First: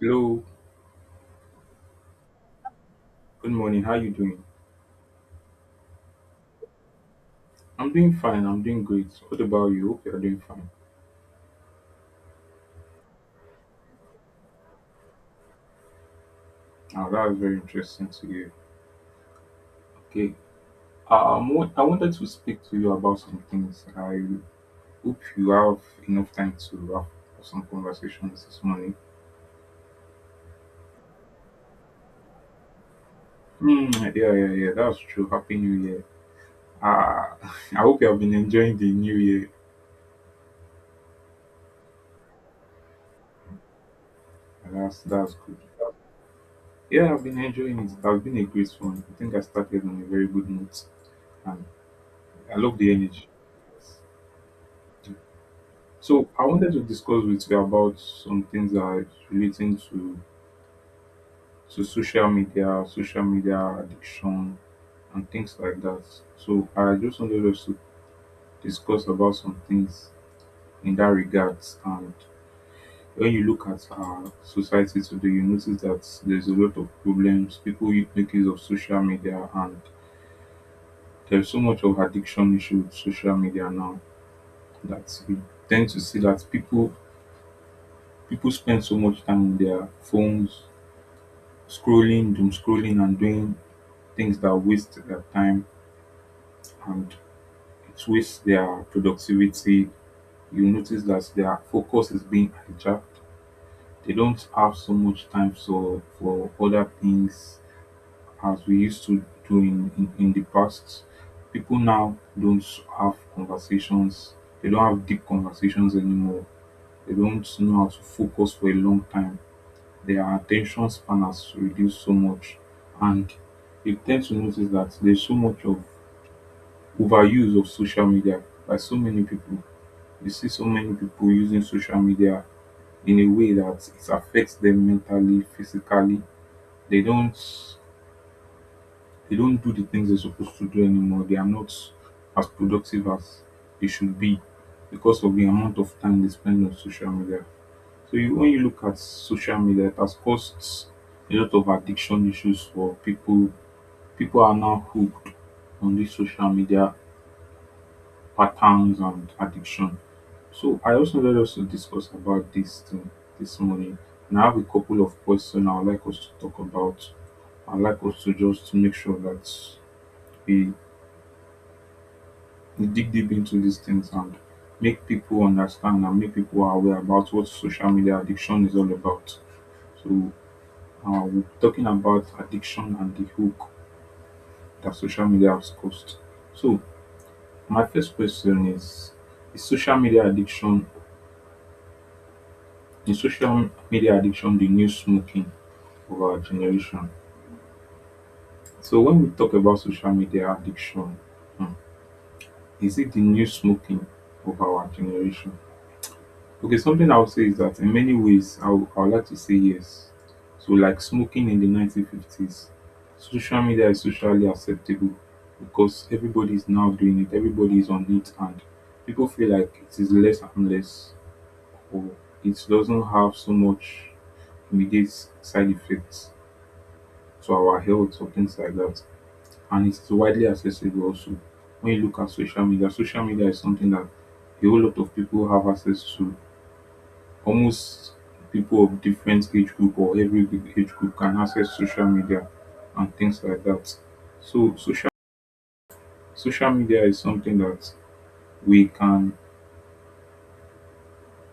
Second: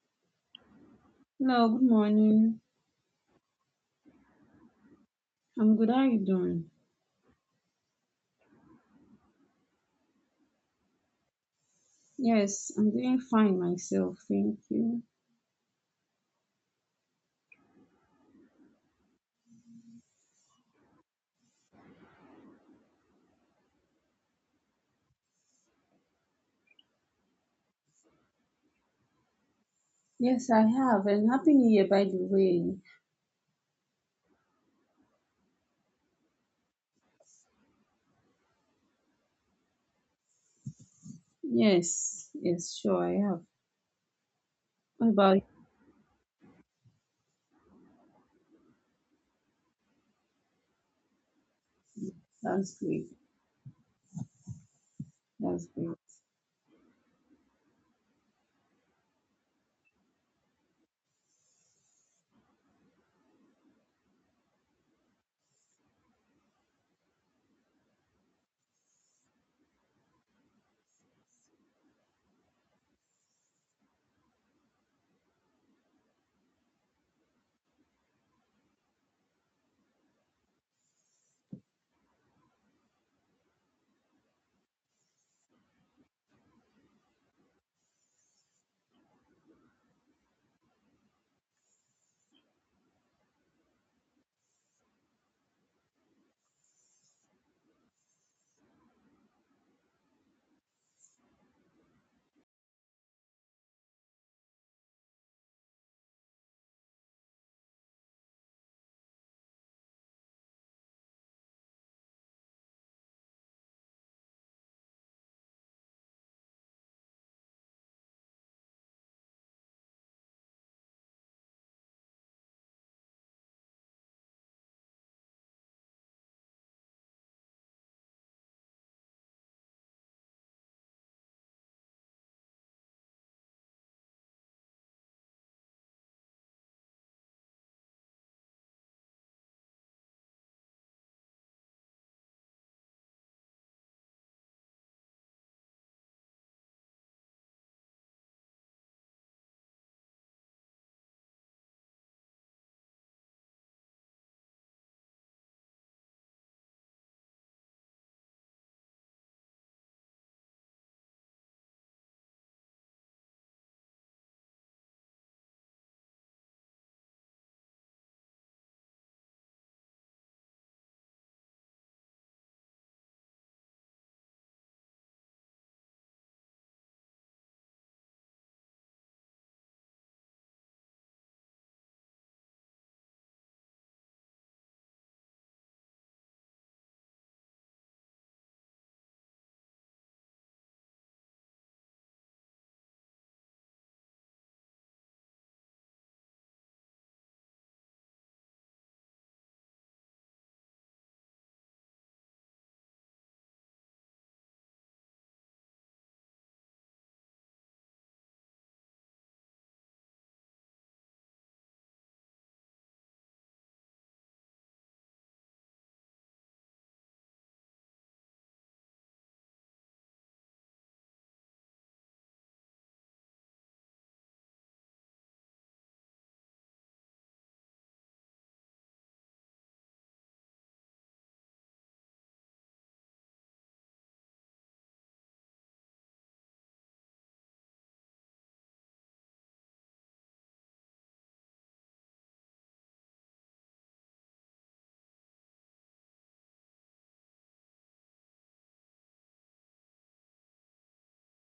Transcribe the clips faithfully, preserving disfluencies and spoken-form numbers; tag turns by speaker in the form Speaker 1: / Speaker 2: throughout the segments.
Speaker 1: Hello,
Speaker 2: Hello, good morning.
Speaker 1: good morning. How you doing?
Speaker 2: I'm good. How are you doing?
Speaker 1: I'm doing fine. I'm doing great. What about you? Hope you're doing fine.
Speaker 2: Yes, I'm doing fine myself. Thank you.
Speaker 1: Now that was very interesting to hear. Okay. Um, what, I wanted to speak to you about some things. I hope you have enough time to have some conversations this morning.
Speaker 2: Yes, I have. And Happy New Year, by the way.
Speaker 1: Hmm. yeah, yeah, yeah. That's true. Happy New Year. Ah, I hope you have been enjoying the New Year.
Speaker 2: Yes, yes, sure, I have.
Speaker 1: That's
Speaker 2: What
Speaker 1: that's
Speaker 2: about you?
Speaker 1: good. Yeah, I've been enjoying it. It has been a great one. I think I started on a very good note, and I
Speaker 2: That's
Speaker 1: love the
Speaker 2: great.
Speaker 1: energy. Yes.
Speaker 2: That's great.
Speaker 1: So I wanted to discuss with you about some things that are relating to to social media, social media addiction, and things like that. So I just wanted us to discuss about some things in that regards. And when you look at our society today, you notice that there's a lot of problems. People you- make use of social media, and there's so much of addiction issue with social media now that we tend to see that people people spend so much time on their phones scrolling, doom scrolling, and doing things that waste their time and it wastes their productivity. You notice that their focus is being hijacked. They don't have so much time so for other things as we used to do in, in, in the past. People now don't have conversations, they don't have deep conversations anymore. They don't know how to focus for a long time, their attention spanners reduce so much, and you tend to notice that there's so much of overuse of social media by so many people. You see so many people using social media in a way that it affects them mentally, physically. They don't, they don't do the things they're supposed to do anymore. They are not as productive as they should be because of the amount of time they spend on social media. So you, when you look at social media, it has caused a lot of addiction issues for people. People are now hooked on these social media patterns and addiction. So I also wanted us to discuss about this thing this morning. And I have a couple of questions I would like us to talk about. I'd like us to just make sure that we we dig deep into these things and make people understand and make people aware about what social media addiction is all about. So uh, we're talking about addiction and the hook that social media has caused. So, my first question is: Is social media addiction is social media addiction the new smoking of our generation? So, when we talk about social media addiction, hmm, is it the new smoking of our generation? Okay, something I would say is that in many ways, I would, I would like to say yes. So, like smoking in the nineteen fifties, social media is socially acceptable because everybody is now doing it, everybody is on it, and people feel like it is less harmless or it doesn't have so much immediate side effects to our health or things like that. And it's widely accessible also. When you look at social media, social media is something that a whole lot of people have access to. Almost people of different age group or every group- age group can access social media and things like that. So social social media is something that we can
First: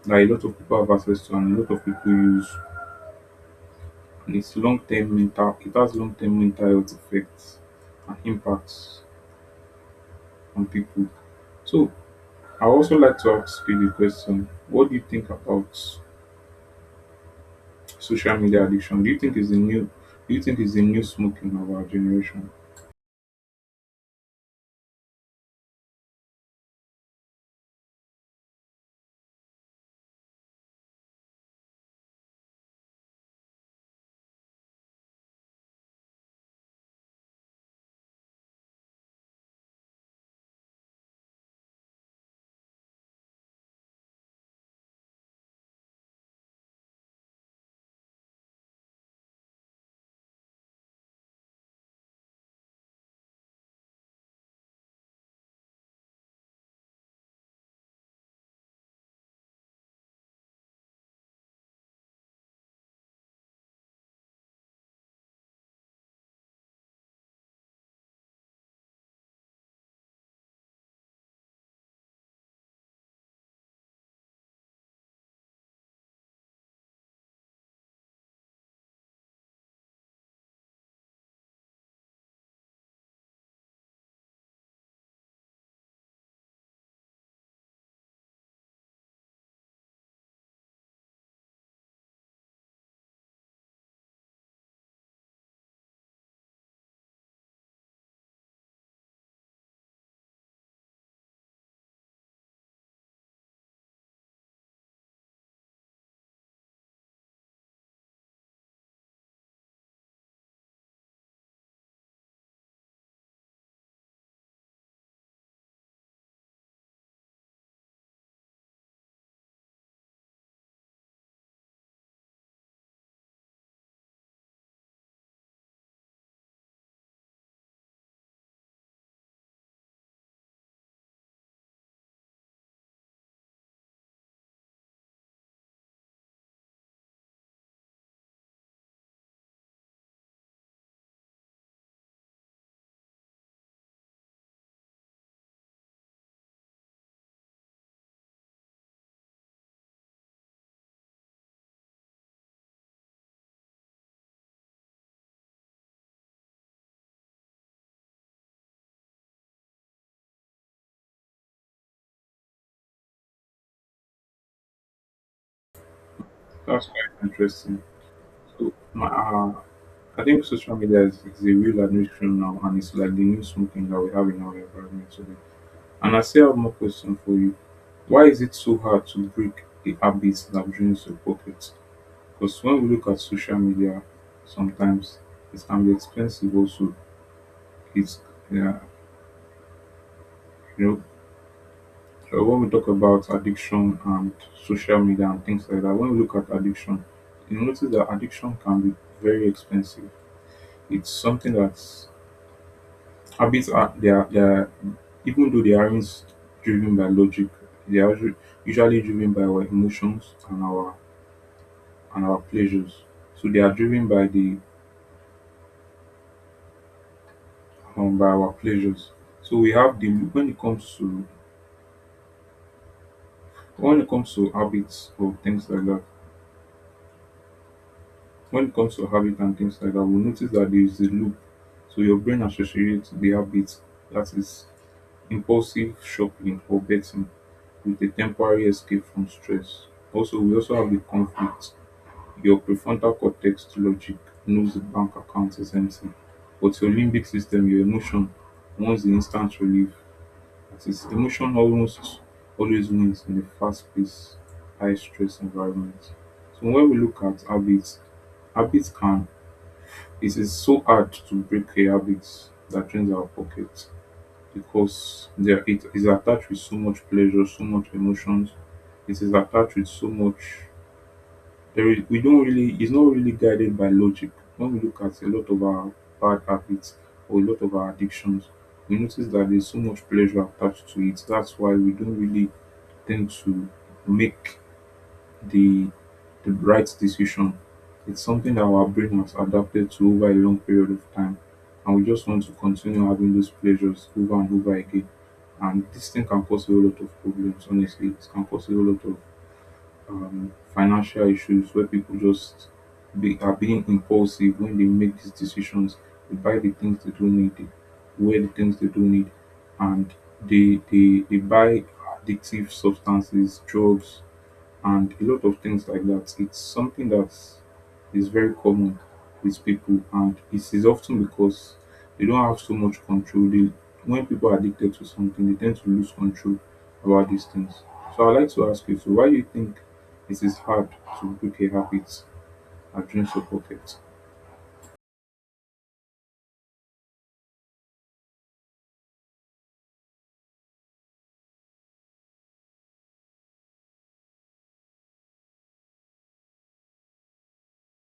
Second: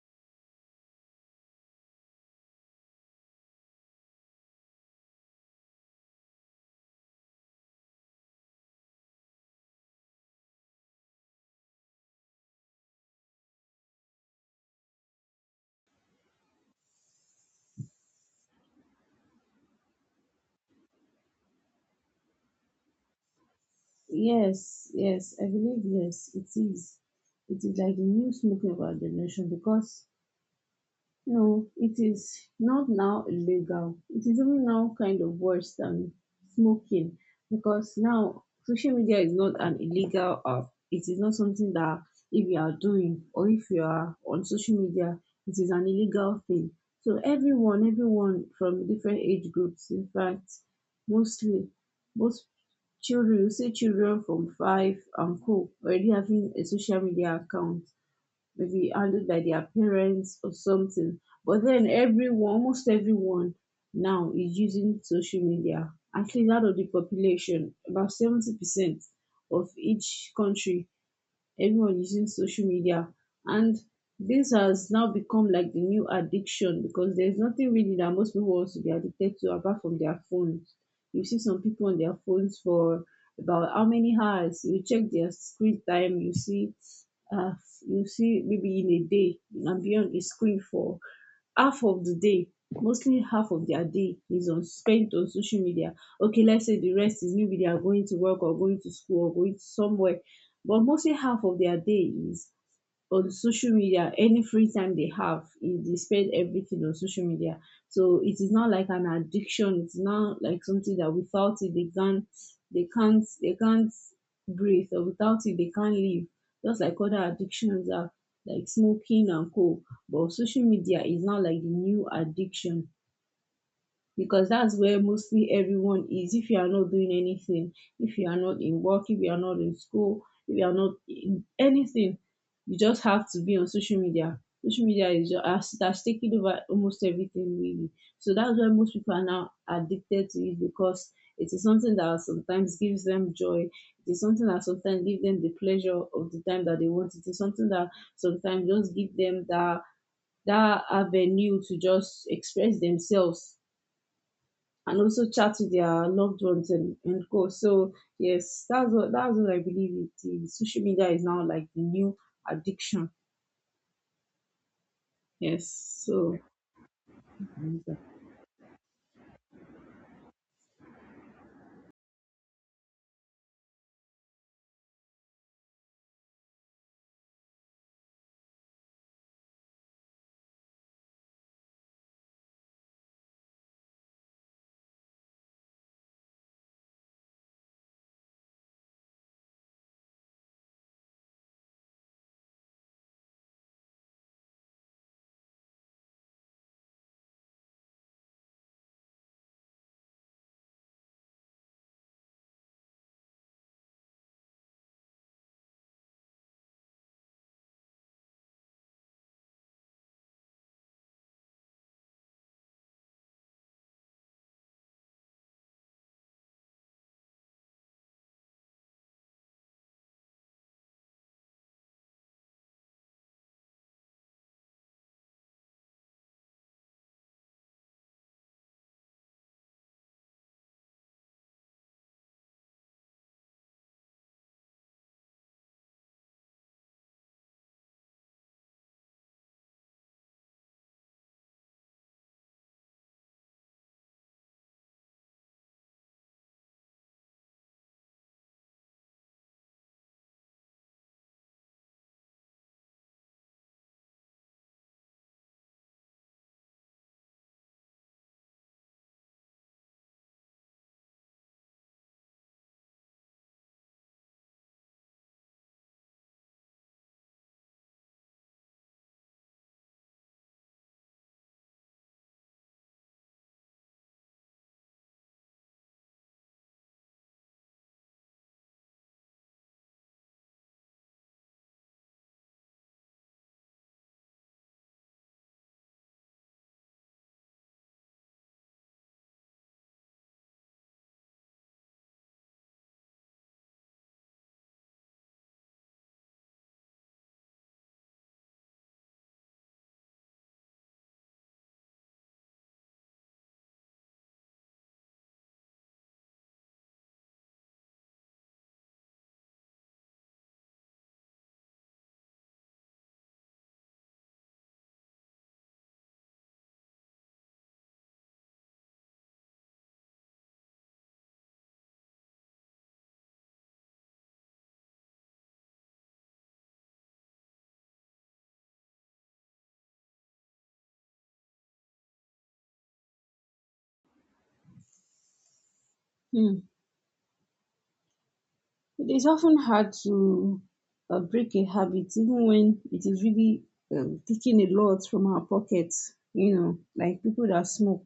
Speaker 1: that a lot of people have access to and a lot of people use. And it's long term mental it has long term mental health effects and impacts on people. So I also like to ask you the question, what do you think about social media addiction? Do you think is the new, do you think is the new smoking of our generation?
Speaker 2: Yes, yes, I believe yes, it is. It is like the new smoking of our generation because no, it is not now illegal. It is even now kind of worse than smoking because now social media is not an illegal app. It is not something that if you are doing, or if you are on social media, it is an illegal thing. So everyone, everyone from different age groups, in fact, mostly most children. You see children from five and co already having a social media account, maybe handled by their parents or something. But then everyone, almost everyone now is using social media. Actually, out of the population, about seventy percent of each country, everyone is using social media, and this has now become like the new addiction because there's nothing really that most people wants to be addicted to apart from their phones. You see some people on their phones for about how many hours? You check their screen time, you see uh, you see maybe in a day and be on the screen for half of the day. Mostly half of their day is on spent on social media. Okay, let's say the rest is maybe they are going to work or going to school or going somewhere, but mostly half of their day is on social media. Any free time they have is they spend everything on social media. So it is not like an addiction. It's not like something that without it they can't they can't they can't breathe, or without it they can't live, just like other addictions are, like smoking and co. But social media is not like the new addiction because that's where mostly everyone is. If you are not doing anything, if you are not in work, if you are not in school, if you are not in anything, you just have to be on social media. Social media is just has, has taken over almost everything really. So that's why most people are now addicted to it, because it is something that sometimes gives them joy. It is something that sometimes gives them the pleasure of the time that they want. It is something that sometimes just give them that that avenue to just express themselves and also chat with their loved ones, and, and go. So yes, that's what that's what I believe it is. Social media is now like the new addiction. Yes. So,
Speaker 1: That's quite interesting. So, my, uh, I think social media is, is a real addiction now, and it's like the new smoking that we have in our environment today. And I still have more questions for you. Why is it so hard to break the habits that drains your pockets? Because when we look at social media, sometimes it can be expensive. Also, it's yeah, you know, uh, when we talk about addiction and social media and things like that, when we look at addiction, you notice that addiction can be very expensive. It's something that habits are they are, they are even though they aren't driven by logic, they are usu- usually driven by our emotions and our and our pleasures. So they are driven by the um, by our pleasures. So we have the, when it comes to, when it comes to habits or things like that. When it comes to habit and things like that, we notice that there is a loop. So your brain associates the habit, that is impulsive shopping or betting, with a temporary escape from stress. Also, we also have the conflict. Your prefrontal cortex logic knows the bank account is empty, but your limbic system, your emotion, wants the instant relief. That is, emotion almost always wins in a fast paced, high stress environment. So, when we look at habits, habits can, it is so hard to break a habit that drains our pocket because there it is attached with so much pleasure, so much emotions. It is attached with so much. There is, we don't really. It's not really guided by logic. When we look at a lot of our bad habits or a lot of our addictions, we notice that there's so much pleasure attached to it. That's why we don't really tend to make the the right decision. It's something that our brain has adapted to over a long period of time, and we just want to continue having those pleasures over and over again. And this thing can cause a whole lot of problems, honestly. It can cause a whole lot of um, financial issues where people just be, are being impulsive when they make these decisions. They buy the things they don't need, they wear the things they don't need, and they, they, they buy addictive substances, drugs, and a lot of things like that. It's something that is very common with people, and it is often because they don't have so much control. They, when people are addicted to something, they tend to lose control about these things. So I'd like to ask you, so why do you think it is hard to break a habit that drains your pocket?
Speaker 2: mm. It is often hard to uh, break a habit, even when it is really um, taking a lot from our pockets. You know, like people that smoke,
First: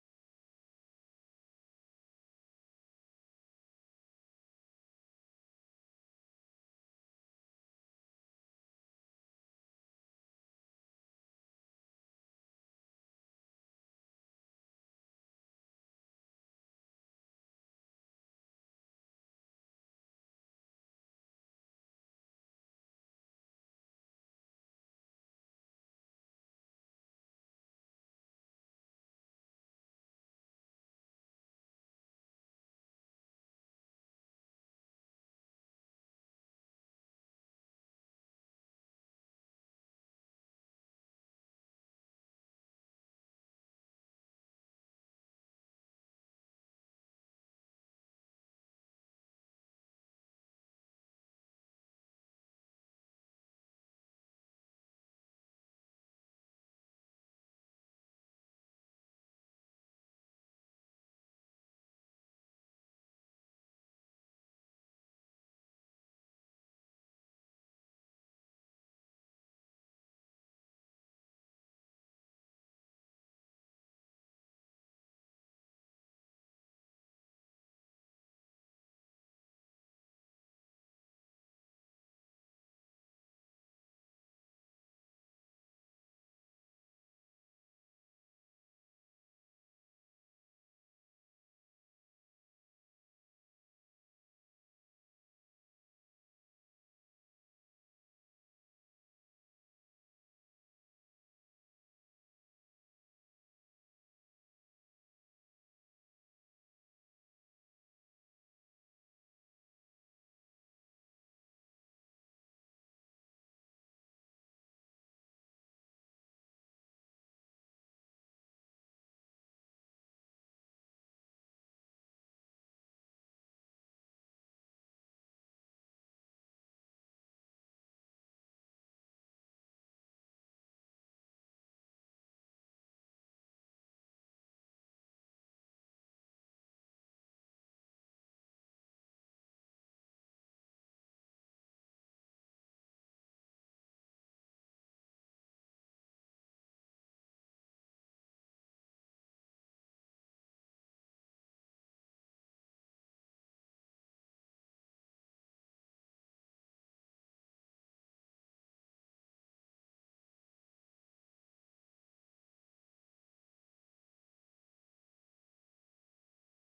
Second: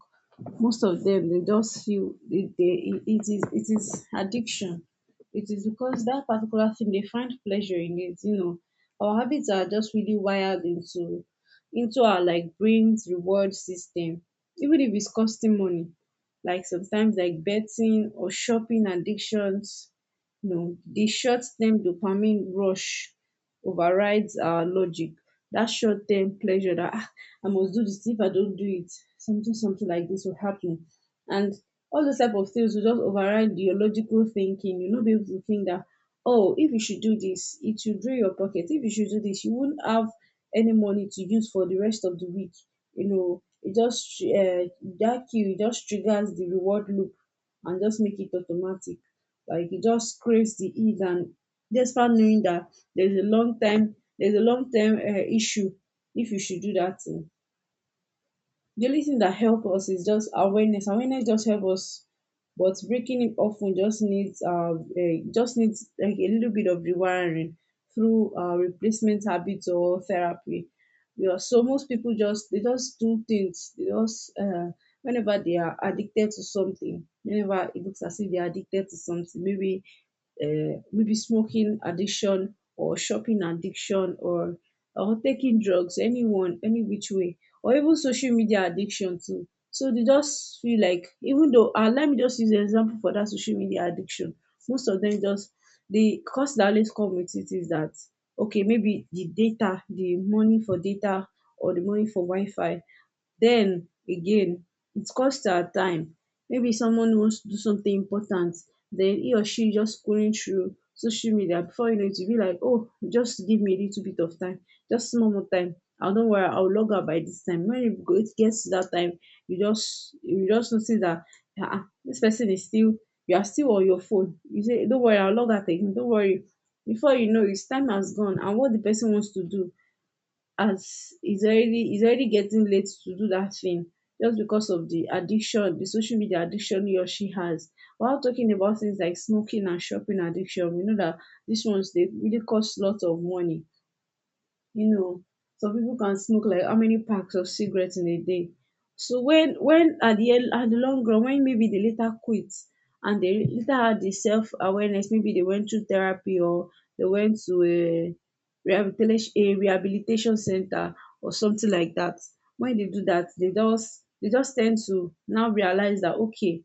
Speaker 2: most of them they just feel they, they, it is it is addiction. It is because that particular thing they find pleasure in it. You know, our habits are just really wired into into our like brain's reward system. Even if it's costing money, like sometimes like betting or shopping addictions, no, the short-term dopamine rush overrides our logic. That short-term pleasure that, "Ah, I must do this. If I don't do it, something something like this will happen." And all those type of things will just override your logical thinking. You'll not be able to think that, oh, if you should do this, it should drain your pocket. If you should do this, you won't have any money to use for the rest of the week. You know, it just, uh, that cue, it just triggers the reward loop and just make it automatic, like he just craves the ease, and despite knowing that there's a long time, there's a long term uh, issue if you should do that thing. The only thing that helps us is just awareness. Awareness just helps us, but breaking it often just needs uh, eh, just needs like a little bit of rewiring through uh, replacement habits or therapy. Yeah, so most people just they just do things. They just uh, Whenever they are addicted to something, whenever it looks as if they are addicted to something, maybe uh, maybe smoking addiction, or shopping addiction, or or taking drugs, anyone, any which way, or even social media addiction too. So they just feel like, even though uh, let me just use an example for that, social media addiction. Most of them just, the cost that always come with it is that, okay, maybe the data, the money for data, or the money for Wi-Fi. Then again, it cost our time. Maybe someone wants to do something important, then he or she just scrolling through social media. Before you know it, you'll be like, "Oh, just give me a little bit of time, just small more time. I, don't worry, I'll log out by this time." When it go- it gets to that time, you just you just notice that, ah ah, this person is still, you are still on your phone. You say, "Don't worry, I'll log out again. Don't worry." Before you know it, time has gone, and what the person wants to do, as it's already it's already getting late to do that thing, just because of the addiction, the social media addiction he or she has. While talking about things like smoking and shopping addiction, we know that these ones they really cost lots of money. You know, some people can smoke like how many packs of cigarettes in a day. So when when, at the end at the long run, when maybe they later quit and they later had the self-awareness, maybe they went through therapy, or they went to a rehabilitation a rehabilitation center or something like that. When they do that, they just they just tend to now realize that, okay,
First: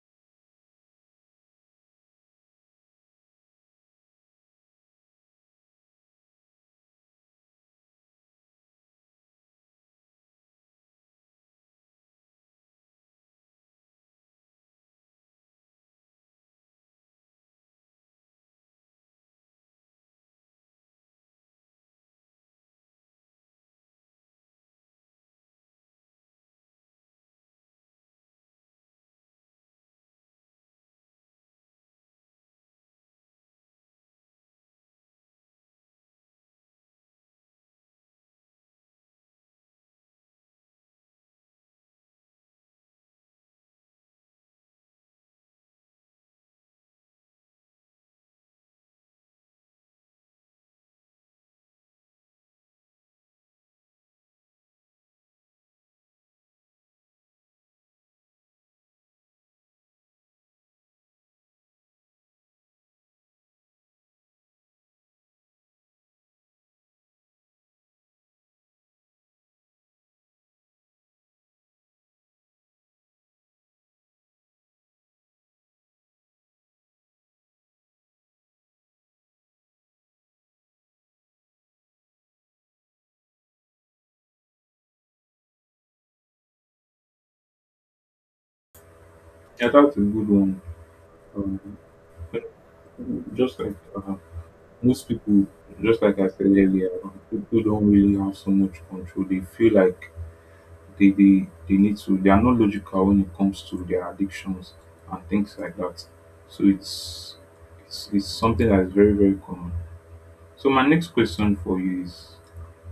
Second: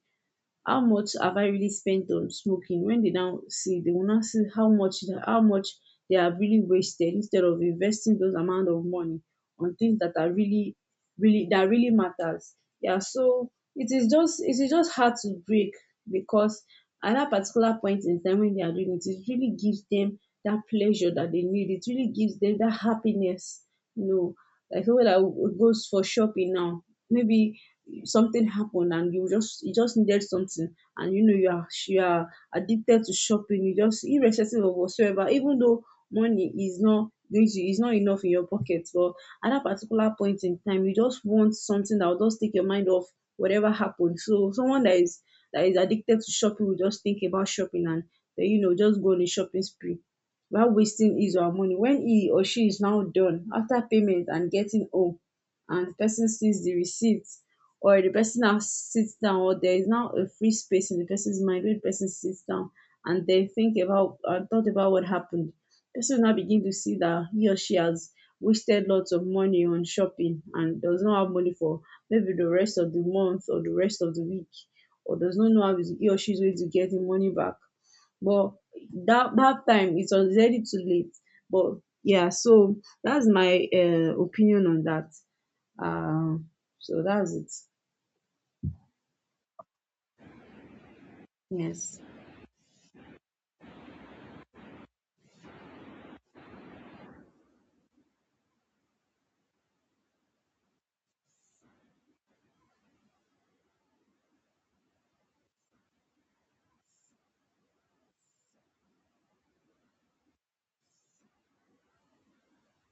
Speaker 2: how much have I really spent on smoking? When they now see, they will now see how much how much they have really wasted, instead of investing those amount of money on things that are really really that really matters. Yeah, so it is just it is just hard to break because at that particular point in time when they are doing it, it really gives them that pleasure that they need. It really gives them that happiness. You know, like someone that w- goes for shopping now, maybe something happened and you just, you just needed something. And you know you are you are addicted to shopping. You just, irrespective of whatsoever, even though money is not going to is not enough in your pocket, but at that particular point in time, you just want something that will just take your mind off whatever happened. So someone that is that is addicted to shopping will just think about shopping, and then, you know, just go on a shopping spree, while wasting his or her money. When he or she is now done after payment and getting home, and the person sees the receipt, or the person now sits down, or there is now a free space in the person's mind where the person sits down and they think about, and thought about what happened, person will now begin to see that he or she has wasted lots of money on shopping, and does not have money for maybe the rest of the month or the rest of the week, or does not know how is- he or she is going to get the money back. But that that time, it's already too late. But yeah, so that's my uh, opinion on that, um so that's it.
Speaker 1: Yeah, that's a good one. Um,
Speaker 2: Yes.
Speaker 1: but just like uh, most people, just like I said earlier, um, people don't really have so much control. They feel like they they they need to, they are not logical when it comes to their addictions and things like that, so it's it's, it's something that is very very common. So my next question for you is,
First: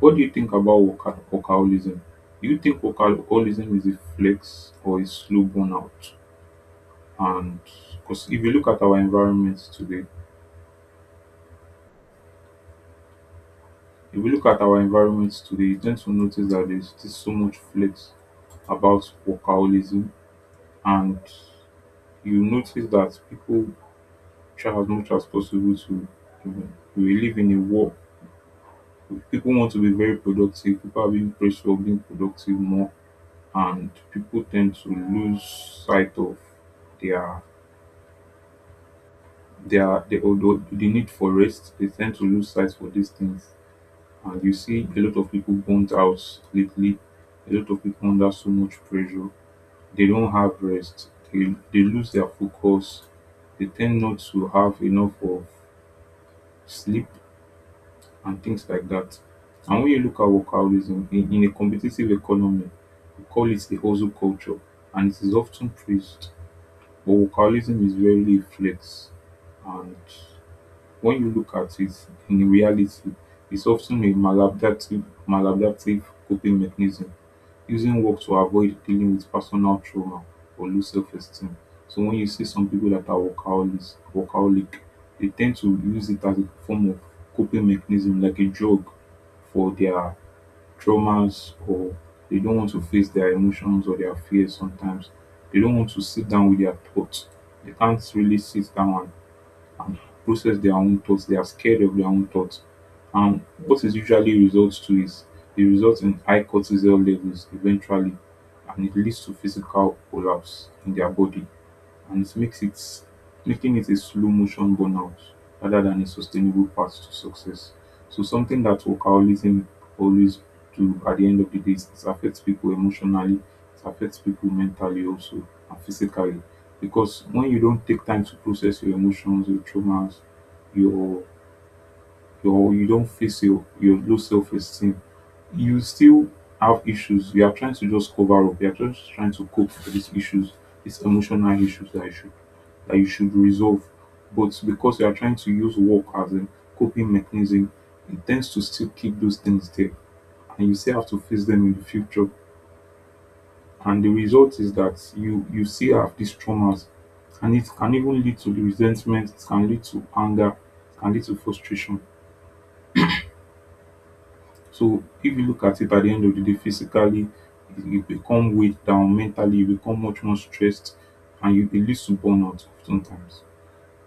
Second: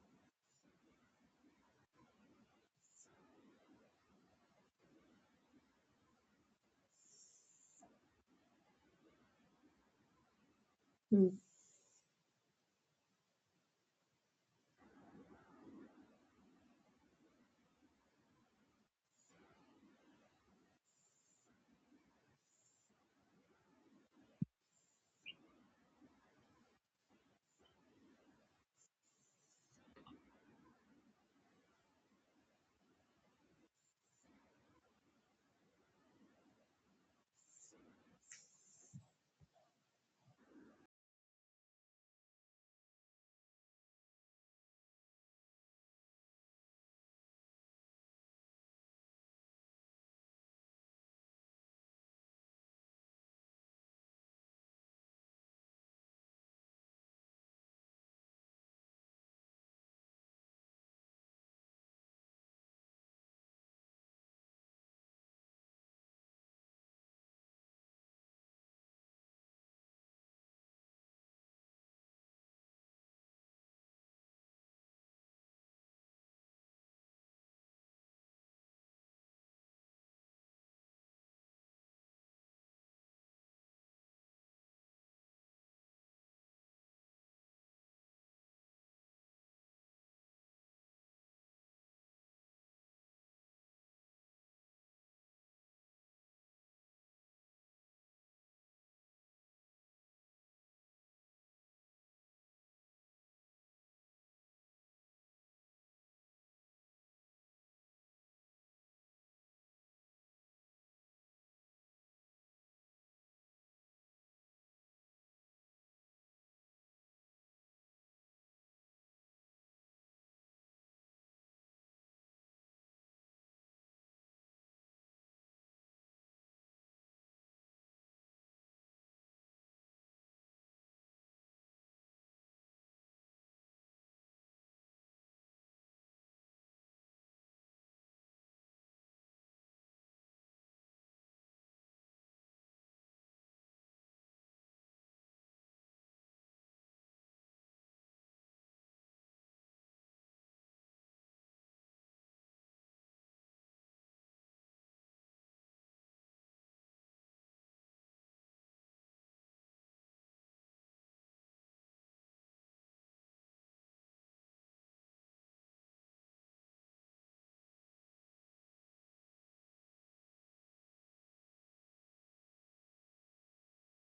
Speaker 1: what do you think about worka- workaholism? Do you think workaholism is a flex or a slow burnout? And because if you look at our environment today,
Speaker 2: Mm.
Speaker 1: if you look at our environment today you tend to notice that there's still so much flex about workaholism, and you notice that people try as much as possible to, you know, we live in a world, people want to be very productive, people are being praised for being productive more, and people tend to lose sight of their their the, the, the need for rest. They tend to lose sight for these things and you see a lot of people burnt out lately, a lot of people under so much pressure. They don't have rest, they, they lose their focus, they tend not to have enough of sleep and things like that. And when you look at workaholism in, in a competitive economy, we call it a hustle culture, and it is often praised. But workaholism is rarely a flex, and when you look at it in reality, it's often a maladaptive, maladaptive coping mechanism, using work to avoid dealing with personal trauma or low self esteem. So when you see some people that are workaholics, workaholic, they tend to use it as a form of coping mechanism, like a drug for their traumas, or they don't want to face their emotions or their fears sometimes. They don't want to sit down with their thoughts. They can't really sit down and process their own thoughts. They are scared of their own thoughts. And what is usually results to is it results in high cortisol levels eventually, and it leads to physical collapse in their body and it makes it, making it a slow motion burnout rather than a sustainable path to success. So something that workaholism always do at the end of the day is it affects people emotionally, it affects people mentally also and physically. Because when you don't take time to process your emotions, your traumas, your your you don't face your, your low self esteem, you still have issues. You are trying to just cover up. You are just trying to cope for these issues, these emotional issues that you should that you should resolve. But because you are trying to use work as a coping mechanism, it tends to still keep those things there, and you still have to face them in the future. And the result is that you you still have these traumas, and it can even lead to the resentment. It can lead to anger. It can lead to frustration. So if you look at it at the end of the day, physically you you become weighed down, mentally you become much more stressed, and you it leads to burnout oftentimes.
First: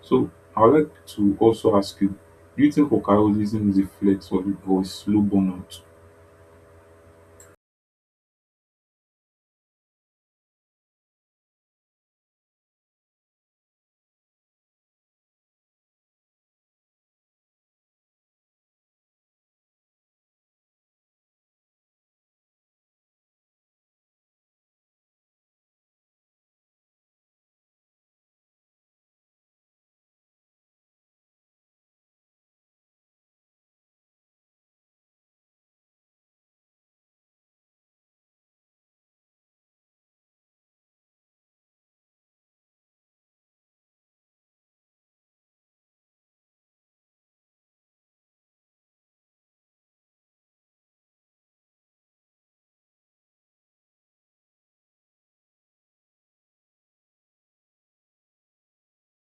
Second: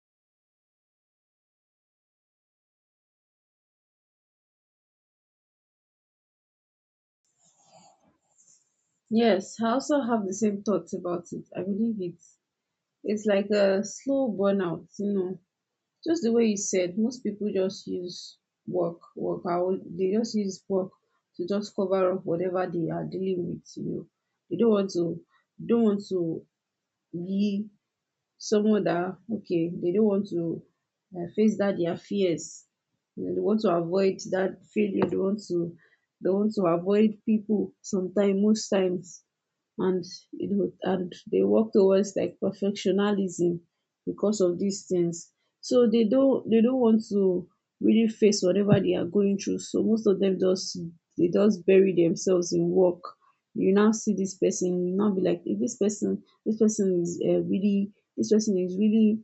Speaker 1: So I would like to also ask you, do you think workaholism is a flex or, or a slow burnout?
Speaker 2: Yes, I also have the same thoughts about it. I believe it. It's like a slow burnout, you know. Just the way you said, most people just use work, work out. They just use work to just cover up whatever they are dealing with, you know. They don't want to, don't want to be someone that, okay, they don't want to, uh, face that their fears. You know, they want to avoid that failure. They want to, they want to avoid people sometimes, most times. And you know, and they work towards like perfectionism because of these things. So they don't they don't want to really face whatever they are going through. So most of them just they just bury themselves in work. You now see this person, you now be like, "Eh, this person this person is uh, really, this person is really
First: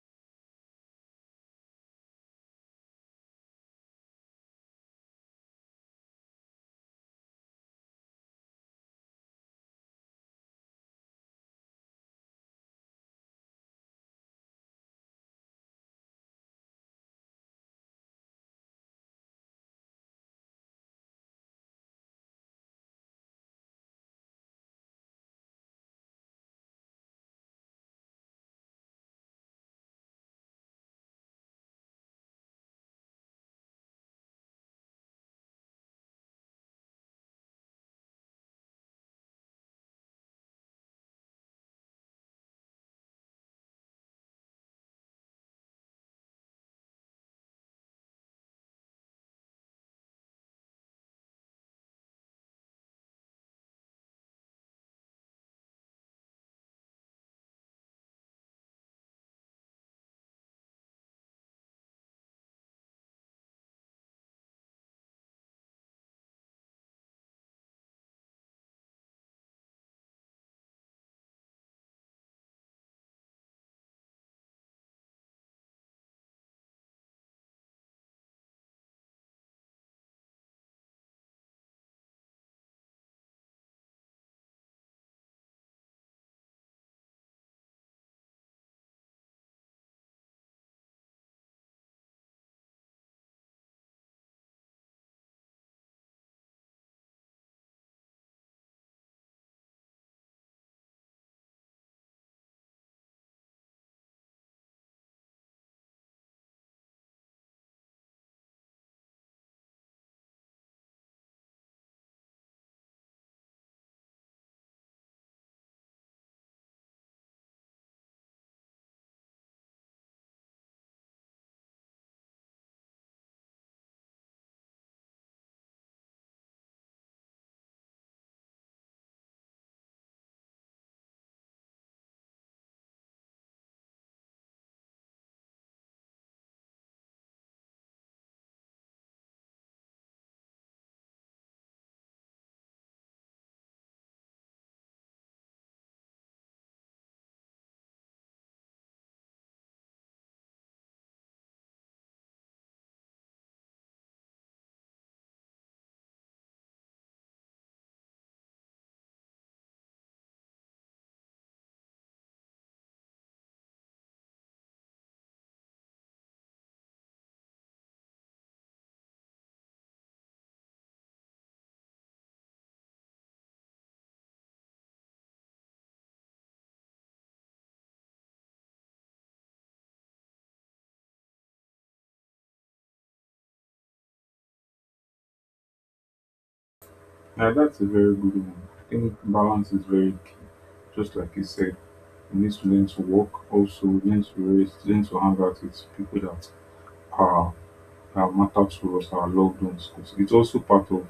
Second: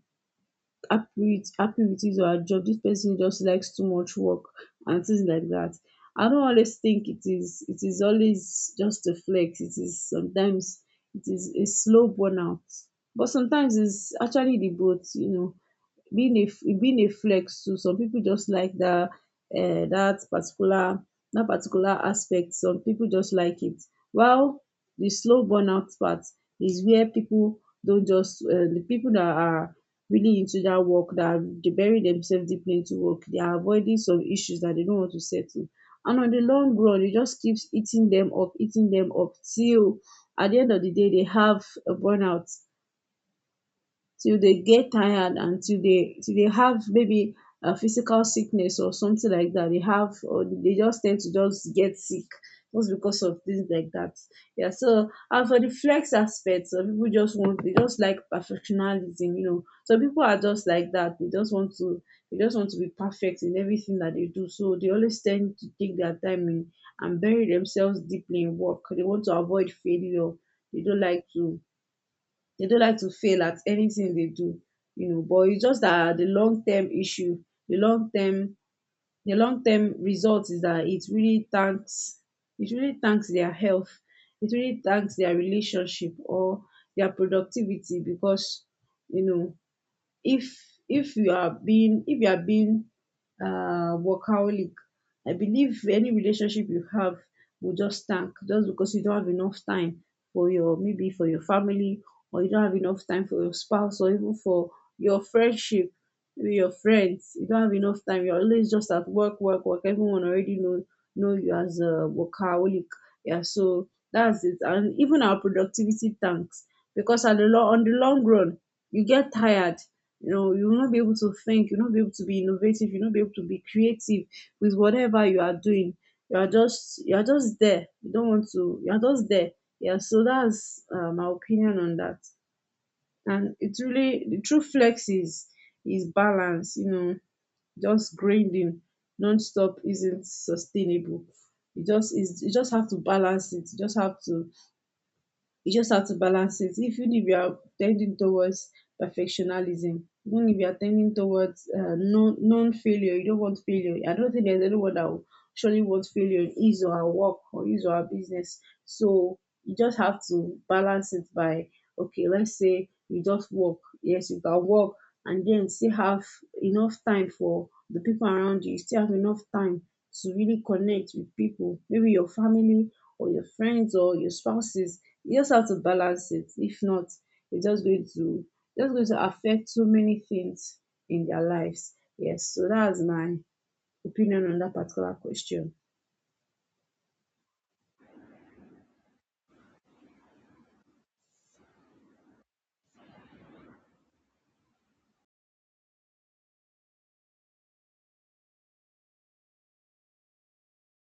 Speaker 2: happy with happy with his or her job," This person just likes too much work and things like that. I don't always think it is, it is always just a flex. It is sometimes, it is a slow burnout. But sometimes it's actually the both, you know, being a f- being a flex too. Some people just like that, uh, that particular that particular aspect. Some people just like it. While the slow burnout part is where people don't just uh, the people that are really into that work that they bury themselves deeply into work. They are avoiding some issues that they don't want to settle. And on the long run, it just keeps eating them up, eating them up till at the end of the day they have a burnout till they get tired and till they till they have maybe a physical sickness or something like that they have, or they just tend to just get sick just because of things like that. Yeah, so and for the flex aspect, some people just want they just like perfectionism, you know. Some people are just like that. They just want to they just want to be perfect in everything that they do. So they always tend to take their time in and bury themselves deeply in work. They want to avoid failure. They don't like to they don't like to fail at anything they do, you know, but it's just that the long term issue, the long term the long term result is that it really tanks it really tanks their health, it really tanks their relationship or their productivity because, you know, if if you are being if you are being uh workaholic. I believe any relationship you have will just tank just because you don't have enough time for your, maybe for your family, or you don't have enough time for your spouse, or even for your friendship with your friends. You don't have enough time, you're always just at work, work, work. Everyone already know know you as a workaholic. Yeah, so that's it. And even our productivity tanks because at the long on the long run you get tired. You know, you will not be able to think, you'll not be able to be innovative, you'll not be able to be creative with whatever you are doing. You are just you are just there, you don't want to you are just there. Yeah, so that's uh, my opinion on that. And it's really the true flex is is balance, you know. Just grinding non-stop isn't sustainable. You just is you just have to balance it, you just have to you just have to balance it. If you if you are tending towards perfectionism, even if you are tending towards uh, non non failure, you don't want failure. I don't think there's anyone that will surely want failure in his or her work or his or her business. So you just have to balance it by, okay, let's say you just work. Yes, you can work and then still have enough time for the people around you. You still have enough time to really connect with people, maybe your family or your friends or your spouses. You just have to balance it. If not, it's just going to just going to affect so many things in their lives. Yes, so that's my opinion on that particular question.
Speaker 1: Now that's a very good one. I think balance is very key. Just like you said, we need to learn to work, also learn to rest, learn to hang out with people that are that matter to us, our loved ones. 'Cause it's also part of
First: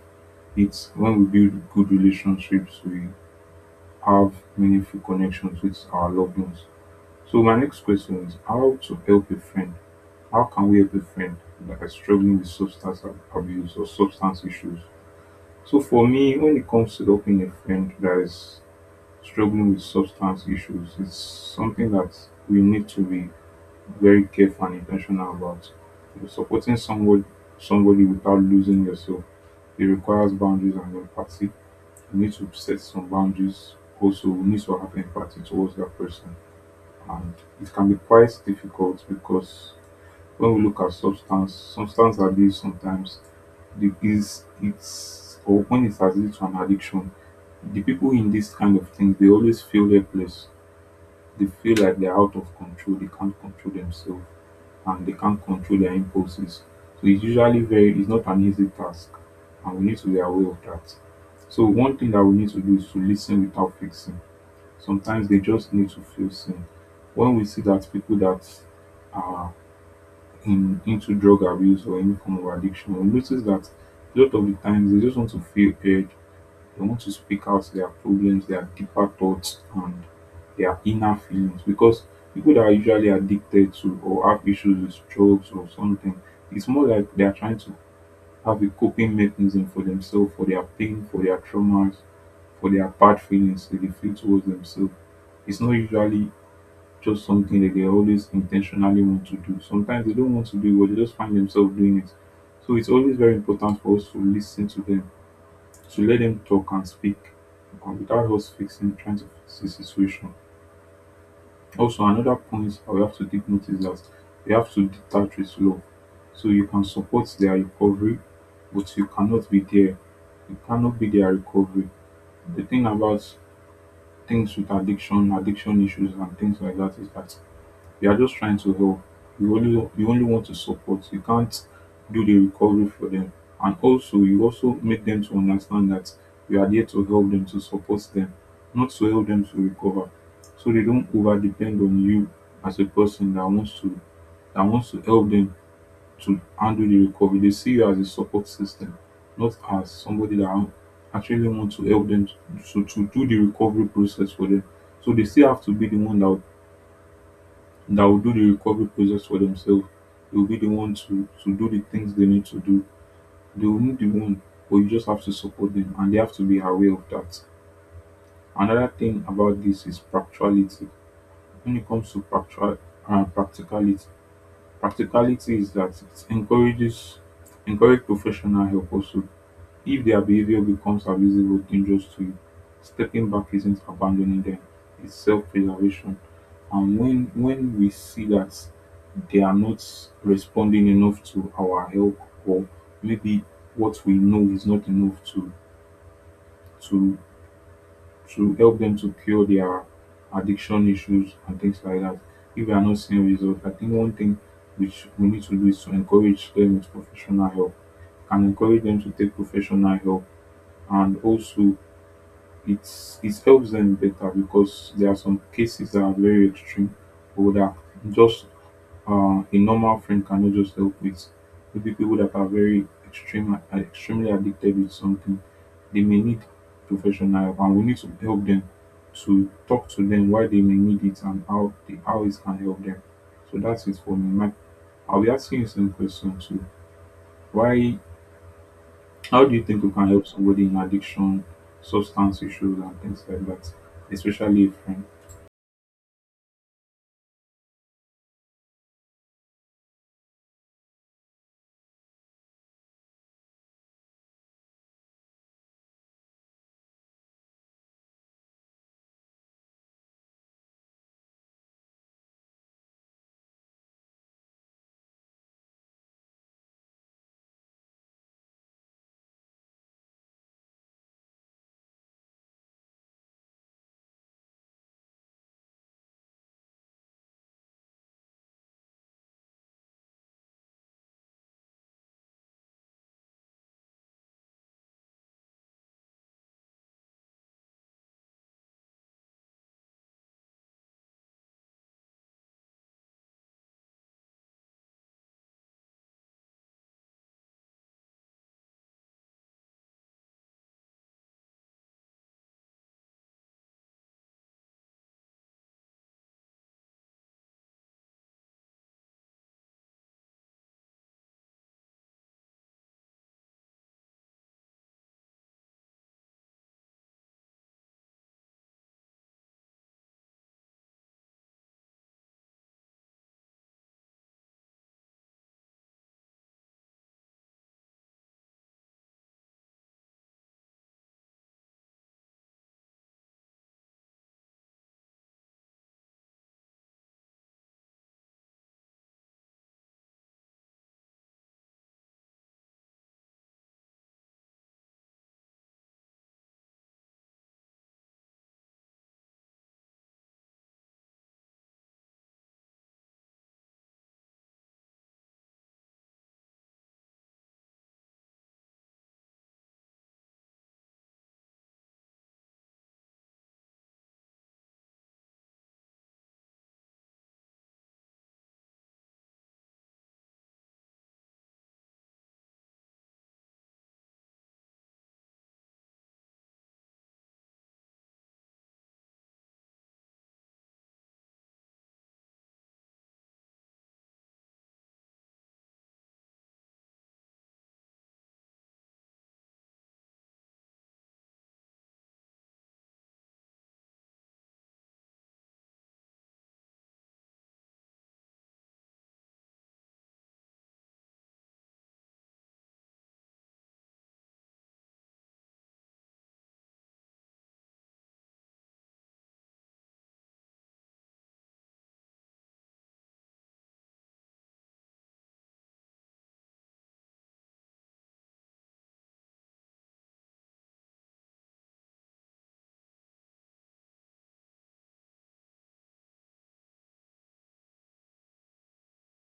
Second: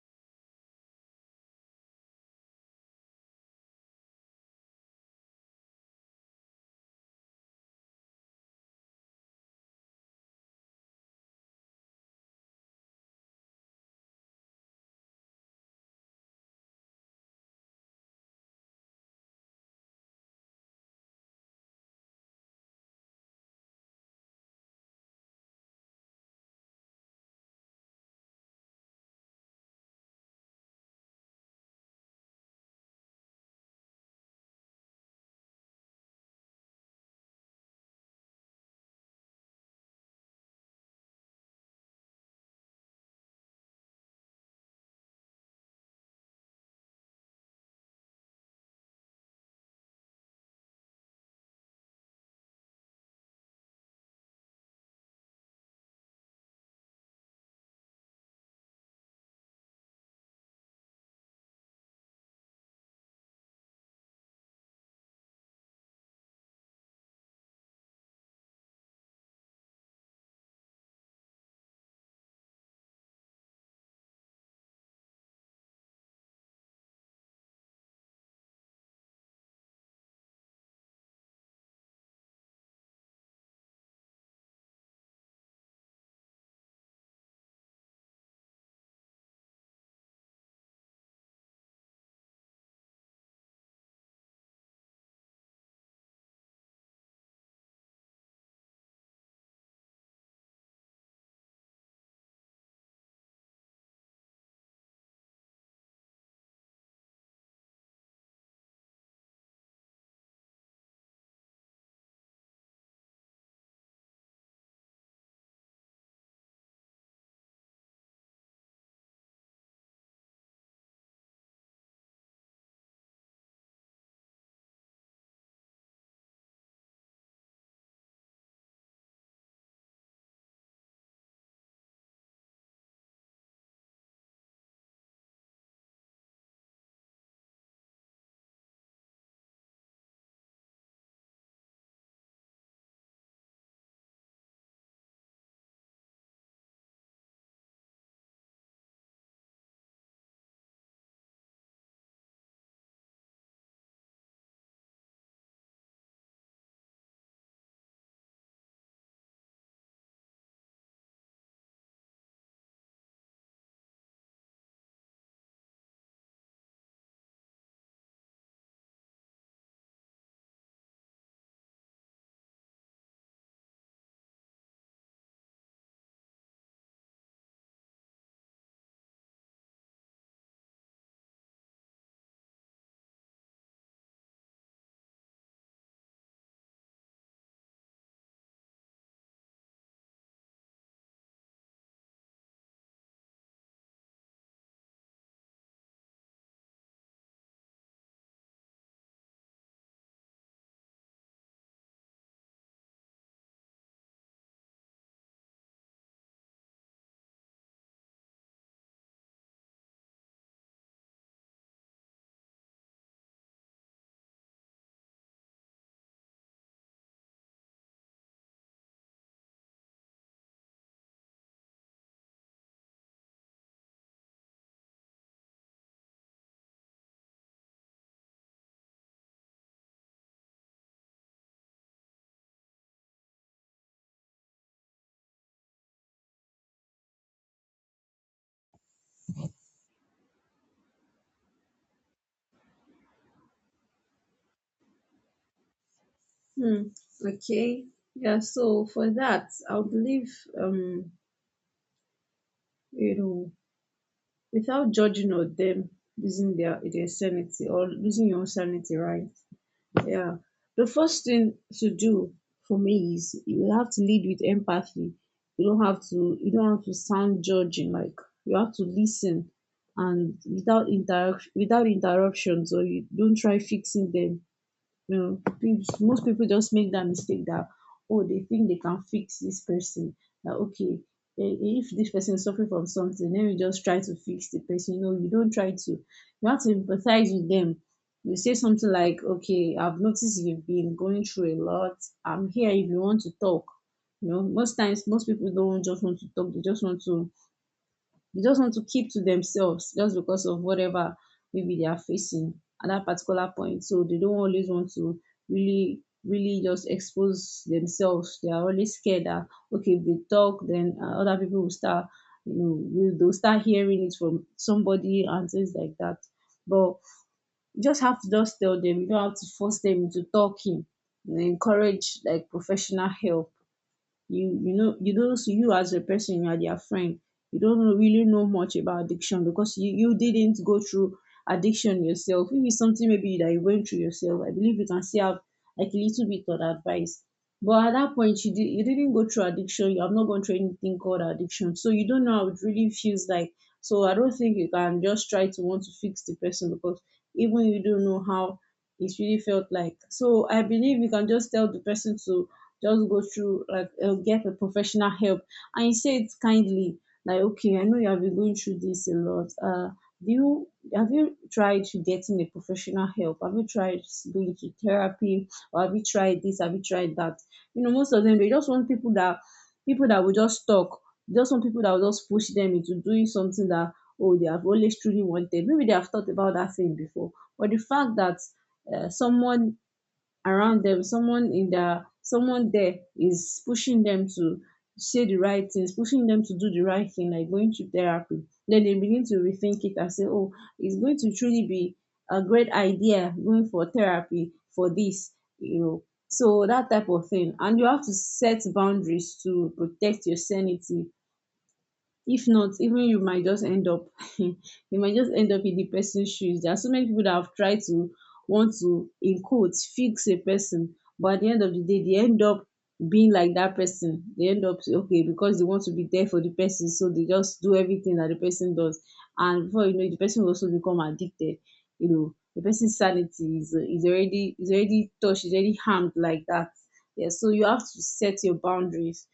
Speaker 1: it. When we build good relationships, we have meaningful connections with our loved ones. So my next question is how to help a friend How can we help a friend that is struggling with substance ab- abuse or substance issues? So for me, when it comes to helping a friend that is struggling with substance issues, it's something that we need to be very careful and intentional about. You're supporting someone somebody without losing yourself. It requires boundaries and empathy. You need to set some boundaries. Also, you need to have empathy towards that person. And it can be quite difficult because when we look at substance, substance abuse sometimes the- is it's or when it's as lead to an addiction, the people in this kind of things they always feel helpless. They feel like they're out of control, they can't control themselves and they can't control their impulses. So it's usually very it's not an easy task and we need to be aware of that. So one thing that we need to do is to listen without fixing. Sometimes they just need to feel seen. When we see that people that are in into drug abuse or any form of addiction will notice that a lot of the times they just want to feel heard. They want to speak out their problems, their deeper thoughts, and their inner feelings. Because people that are usually addicted to or have issues with drugs or something, it's more like they are trying to have a coping mechanism for themselves, for their pain, for their traumas, for their bad feelings that they feel towards themselves. It's not usually just something that they always intentionally want to do. Sometimes they don't want to do it, but they just find themselves doing it. So it's always very important for us to listen to them, to let them talk and speak and without us fixing, trying to fix the situation. Also, another point I have to take note is that we have to detach with love. So you can support their recovery, but you cannot be there. You cannot be their recovery. The thing about things with addiction, addiction issues, and things like that is that you are just trying to help. You only you only want to support. You can't do the recovery for them. And also you also make them to understand that you are there to help them, to support them, not to help them to recover. So they don't over depend on you as a person that wants to that wants to help them to handle the recovery. They see you as a support system, not as somebody that actually want to help them to, to, to do the recovery process for them. So they still have to be the one that will that will do the recovery process for themselves. They will be the one to, to do the things they need to do. They will be the one, but you just have to support them and they have to be aware of that. Another thing about this is practicality. When it comes to practical, uh, practicality, practicality is that it encourages encourage professional help also. If their behavior becomes abusive or dangerous to you, stepping back isn't abandoning them, it's self preservation. And when, when we see that they are not responding enough to our help, or maybe what we know is not enough to, to, to help them to cure their addiction issues and things like that, if we are not seeing results, I think one thing which we need to do is to encourage them with professional help Can encourage them to take professional help and also it's it helps them better because there are some cases that are very extreme or that just uh, a normal friend cannot just help with. Maybe people that are very extreme are extremely addicted with something, they may need professional help, and we need to help them to talk to them why they may need it and how they, how it can help them. So that's it for me. My, I'll be asking you some questions too. Why How do you think you can help somebody in addiction, substance issues, and things like that, especially a friend?
Speaker 2: Hmm. Okay. Yeah. So for that, I believe, um, you know, without judging on them losing their their sanity or losing your own sanity, right? Yeah. The first thing to do for me is you have to lead with empathy. You don't have to you don't have to sound judging, like, you have to listen and without interaction without interruption. So you don't try fixing them. Um things most people just make that mistake, that, oh, they think they can fix this person. That, okay, eh, if this person is suffering from something, then you just try to fix the person. You know, you don't try to you have to empathize with them. You say something like, okay, I've noticed you've been going through a lot, I'm here if you want to talk. You know, most times most people don't just want to talk, they just want to they just want to keep to themselves just because of whatever maybe they are facing at that particular point. So they don't always want to really, really just expose themselves. They are always scared that, okay, if they talk, then, uh, other people will start, you know, will- they'll start hearing it from somebody and things like that. But you just have to just tell them. You don't have to force them into talking. You know, encourage like professional help. You you know, you don't you as a person, you are their friend, you don't know- really know much about addiction, because you you didn't go through addiction yourself. If it's something maybe that you went through yourself, I believe you can still have like a little bit of advice. But at that point, you, did, you didn't go through addiction, you have not gone through anything called addiction, so you don't know how it really feels like. So I don't think you can just try to want to fix the person, because even you don't know how it really felt like. So I believe you can just tell the person to just go through like, uh, get a professional help. And you say it kindly, like, okay, I know you have been going through this a lot. Uh do you have you tried getting a professional help, have you tried going to therapy, or have you tried this, have you tried that? You know, most of them, they just want people that, people that will just talk. They just want people that will just push them into doing something that, oh, they have always truly wanted. Maybe they have thought about that thing before, but the fact that, uh, someone around them, someone in their someone there is pushing them to say the right things, pushing them to do the right thing, like going to therapy, then they begin to rethink it and say, oh, it's going to truly be a great idea going for therapy for this. You know, so that type of thing. And you have to set boundaries to protect your sanity. If not, even you might just end up you might just end up in the person's shoes. There are so many people that have tried to want to, in quotes, fix a person, but at the end of the day, they end up being like that person. They end up say, okay, because they want to be there for the person, so they just do everything that the person does, and before you know it, the person will also become addicted. You know, the person's sanity is is already is already touched, is already harmed like that. Yeah, so you have to set your boundaries,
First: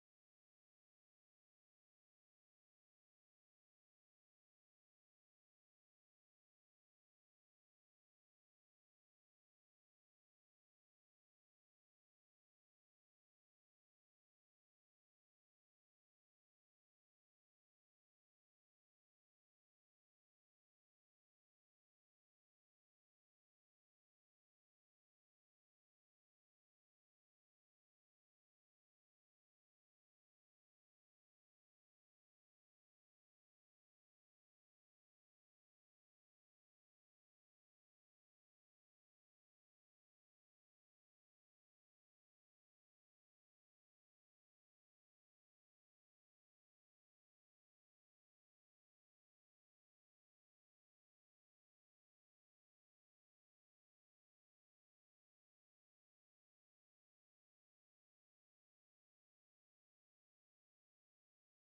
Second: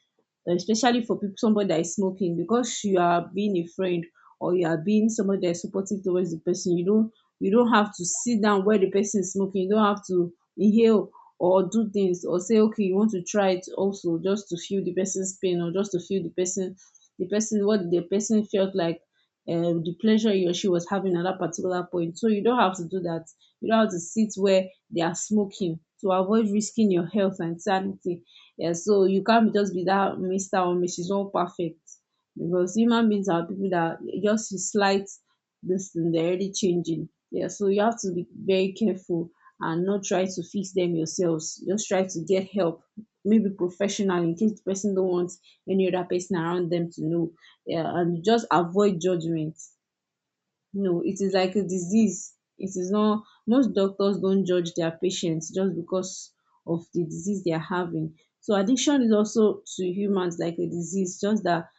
Speaker 2: especially for people, somebody that is smoking. Because you are being a friend, or you are being somebody that is supportive towards the person, you don't, you don't have to sit down where the person is smoking. You don't have to inhale or do things, or say, okay, you want to try it also, just to feel the person's pain, or just to feel the person, the person what the person felt like, uh, the pleasure he or she was having at that particular point. So you don't have to do that. You don't have to sit where they are smoking, to avoid risking your health and sanity. Yeah, so you can't just be that mister or missus All perfect, because human beings are people that just slight this thing they're already changing. Yeah, so you have to be very careful and not try to fix them yourselves. Just try to get help, maybe professional, in case the person don't want any other person around them to know. Yeah, and just avoid judgment. No, it is like a disease. It is not, most doctors don't judge their patients just because of the disease they are having. So addiction is also to humans like a disease, just that,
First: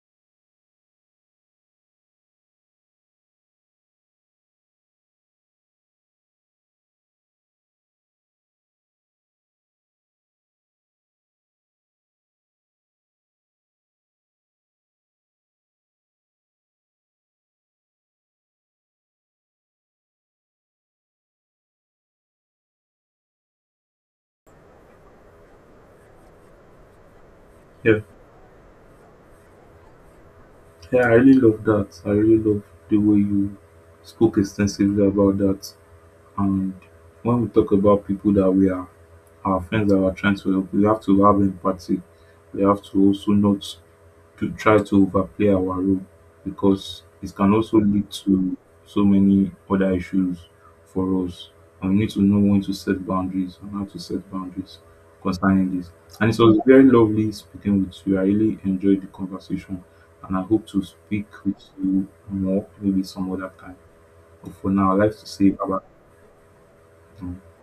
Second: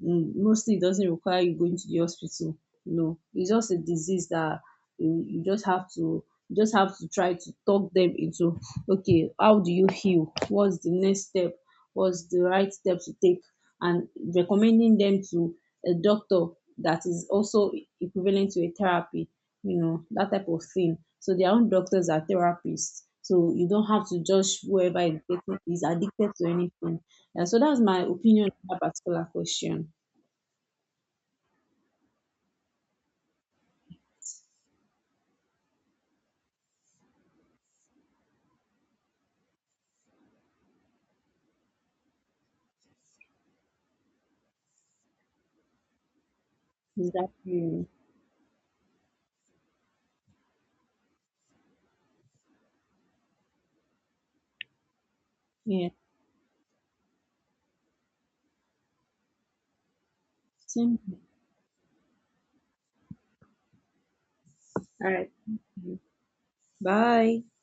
Speaker 2: mm, mostly it doesn't require you going to the hospital. No, it's just a disease that you, you just have to, you just have to try to talk them into, okay, how do you heal? What's the next step? What's the right step to take? And recommending them to a doctor that is also equivalent to a therapy, you know, that type of thing. So their own doctors are therapists. So you don't have to judge whoever is getting is addicted to anything. Yeah, so that's
Speaker 1: Yeah,
Speaker 2: my opinion on that particular question.
Speaker 1: yeah, I really love that. I really love the way you spoke extensively about that. And when we talk about people that we are our friends that we are trying to help, we have to have empathy. We have to also not to try to overplay our role because it can also
Speaker 2: Exactly.
Speaker 1: lead to so many other issues for us. And we need to know when to set boundaries and how to set boundaries concerning this.
Speaker 2: Yeah.
Speaker 1: And it was very lovely speaking with you. I really enjoyed the conversation and I hope to
Speaker 2: Same.
Speaker 1: speak with you more maybe some other time. But for
Speaker 2: All
Speaker 1: now, I'd like to
Speaker 2: right.
Speaker 1: say
Speaker 2: Thank
Speaker 1: bye
Speaker 2: you. Bye.
Speaker 1: bye.